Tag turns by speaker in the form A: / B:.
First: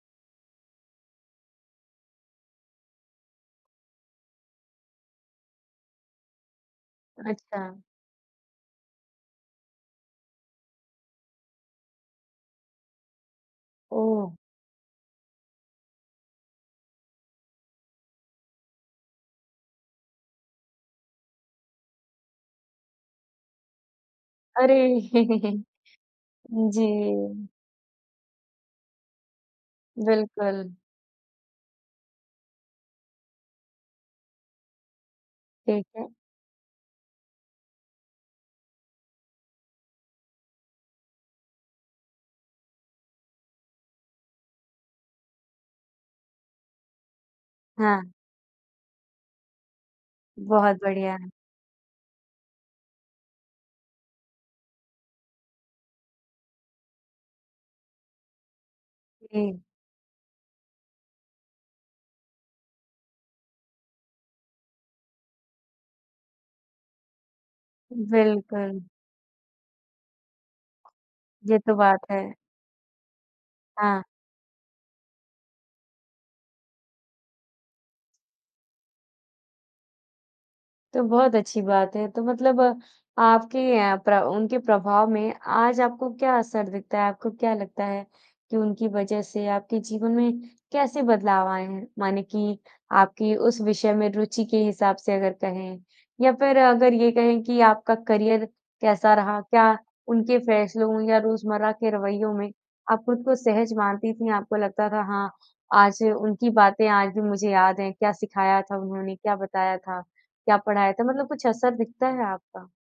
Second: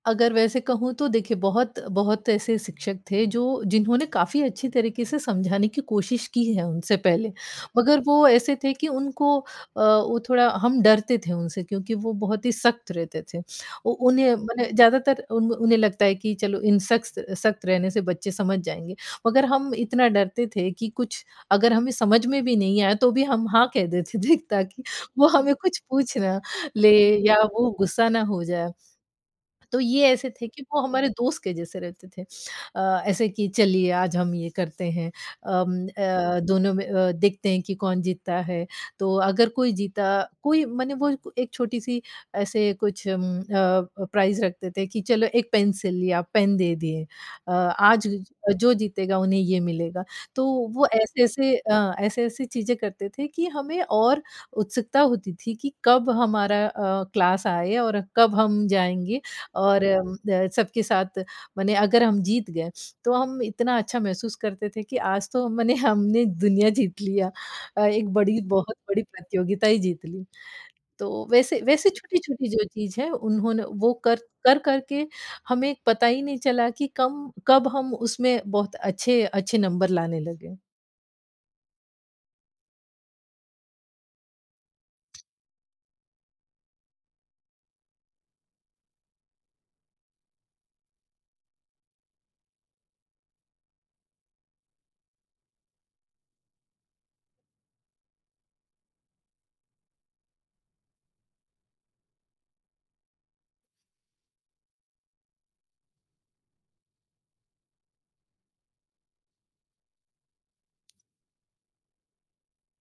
A: अगर वैसे कहूँ तो देखिए बहुत बहुत ऐसे शिक्षक थे जो जिन्होंने काफ़ी अच्छी तरीके से समझाने की कोशिश की है उनसे पहले।
B: अच्छा।
A: मगर वो ऐसे थे कि उनको अ, वो थोड़ा हम डरते थे उनसे क्योंकि वो बहुत ही सख्त रहते थे। ओ
B: ओह!
A: उन्हें मने ज़्यादातर उन उन्हें लगता है कि चलो इन सख्तस सख्त रहने से बच्चे समझ जाएँगे, मगर हम इतना डरते थे कि कुछ अगर हमें समझ में भी नहीं आया, तो भी हम हाँ कह देते थे ताकि
B: अरे!
A: वो हमें कुछ पूछ ना ले या
B: जी।
A: वो गुस्सा ना हो जाए। तो ये ऐसे थे कि
B: बिल्कुल।
A: वो हमारे दोस्त के जैसे रहते थे अ, ऐसे कि चलिए आज हम ये करते हैं
B: ठीक
A: अम,
B: है।
A: अ, दोनों में अ, देखते हैं कि कौन जीतता है। तो अगर कोई जीता कोई मने वो क एक छोटी-सी ऐसे कुछ उम, अ अ, प्राइज़ रखते थे कि चलो एक पेन्सिल या पेन दे दिए अ, आज
B: हाँ।
A: जो जीतेगा उन्हें ये मिलेगा। तो
B: बहुत
A: वो
B: बढ़िया है।
A: ऐसे-ऐसे अ, ऐसे-ऐसी चीज़ें करते थे कि हमें और उत्सुकता होती थी कि कब हमारा अ, क्लास आए और कब हम जाएँगे।
B: जी।
A: और अम, द सबके साथ मने अगर हम जीत गए, तो हम इतना अच्छा महसूस करते थे कि आज तो मने हमने दुनिया जीत लिया अ, एक बड़ी बहुत
B: बिल्कुल।
A: बड़ी प्रतियोगिता ही जीत ली। तो
B: ये
A: वैसे
B: तो
A: वैसे
B: बात है।
A: छोटी-छोटी जो चीज़ है, उन्होंने वो
B: हाँ।
A: कर कर-कर के हमें पता ही नहीं चला कि कम कब हम उसमें बहुत अच्छे अच्छे नंबर लाने लगे।
B: तो बहुत अच्छी बात है, तो मतलब आपके अ, प्र उनके प्रभाव में आज आपको क्या असर दिखता है, आपको क्या लगता है, कि उनकी वजह से आपके जीवन में कैसे बदलाव आए हैं? माने कि आपकी उस विषय में रुचि के हिसाब से अगर कहें या फिर अगर ये कहें कि आपका करियर कैसा रहा? क्या उनके फैसलों या रोज़मर्रा के रवैयों में, आप खुद को सहज मानती थी। आपको लगता था हाँ, आज उनकी बातें आज भी मुझे याद है, क्या सिखाया था उन्होंने, क्या बताया था? क्या पढ़ाया था मतलब कुछ असर दिखता है आपका?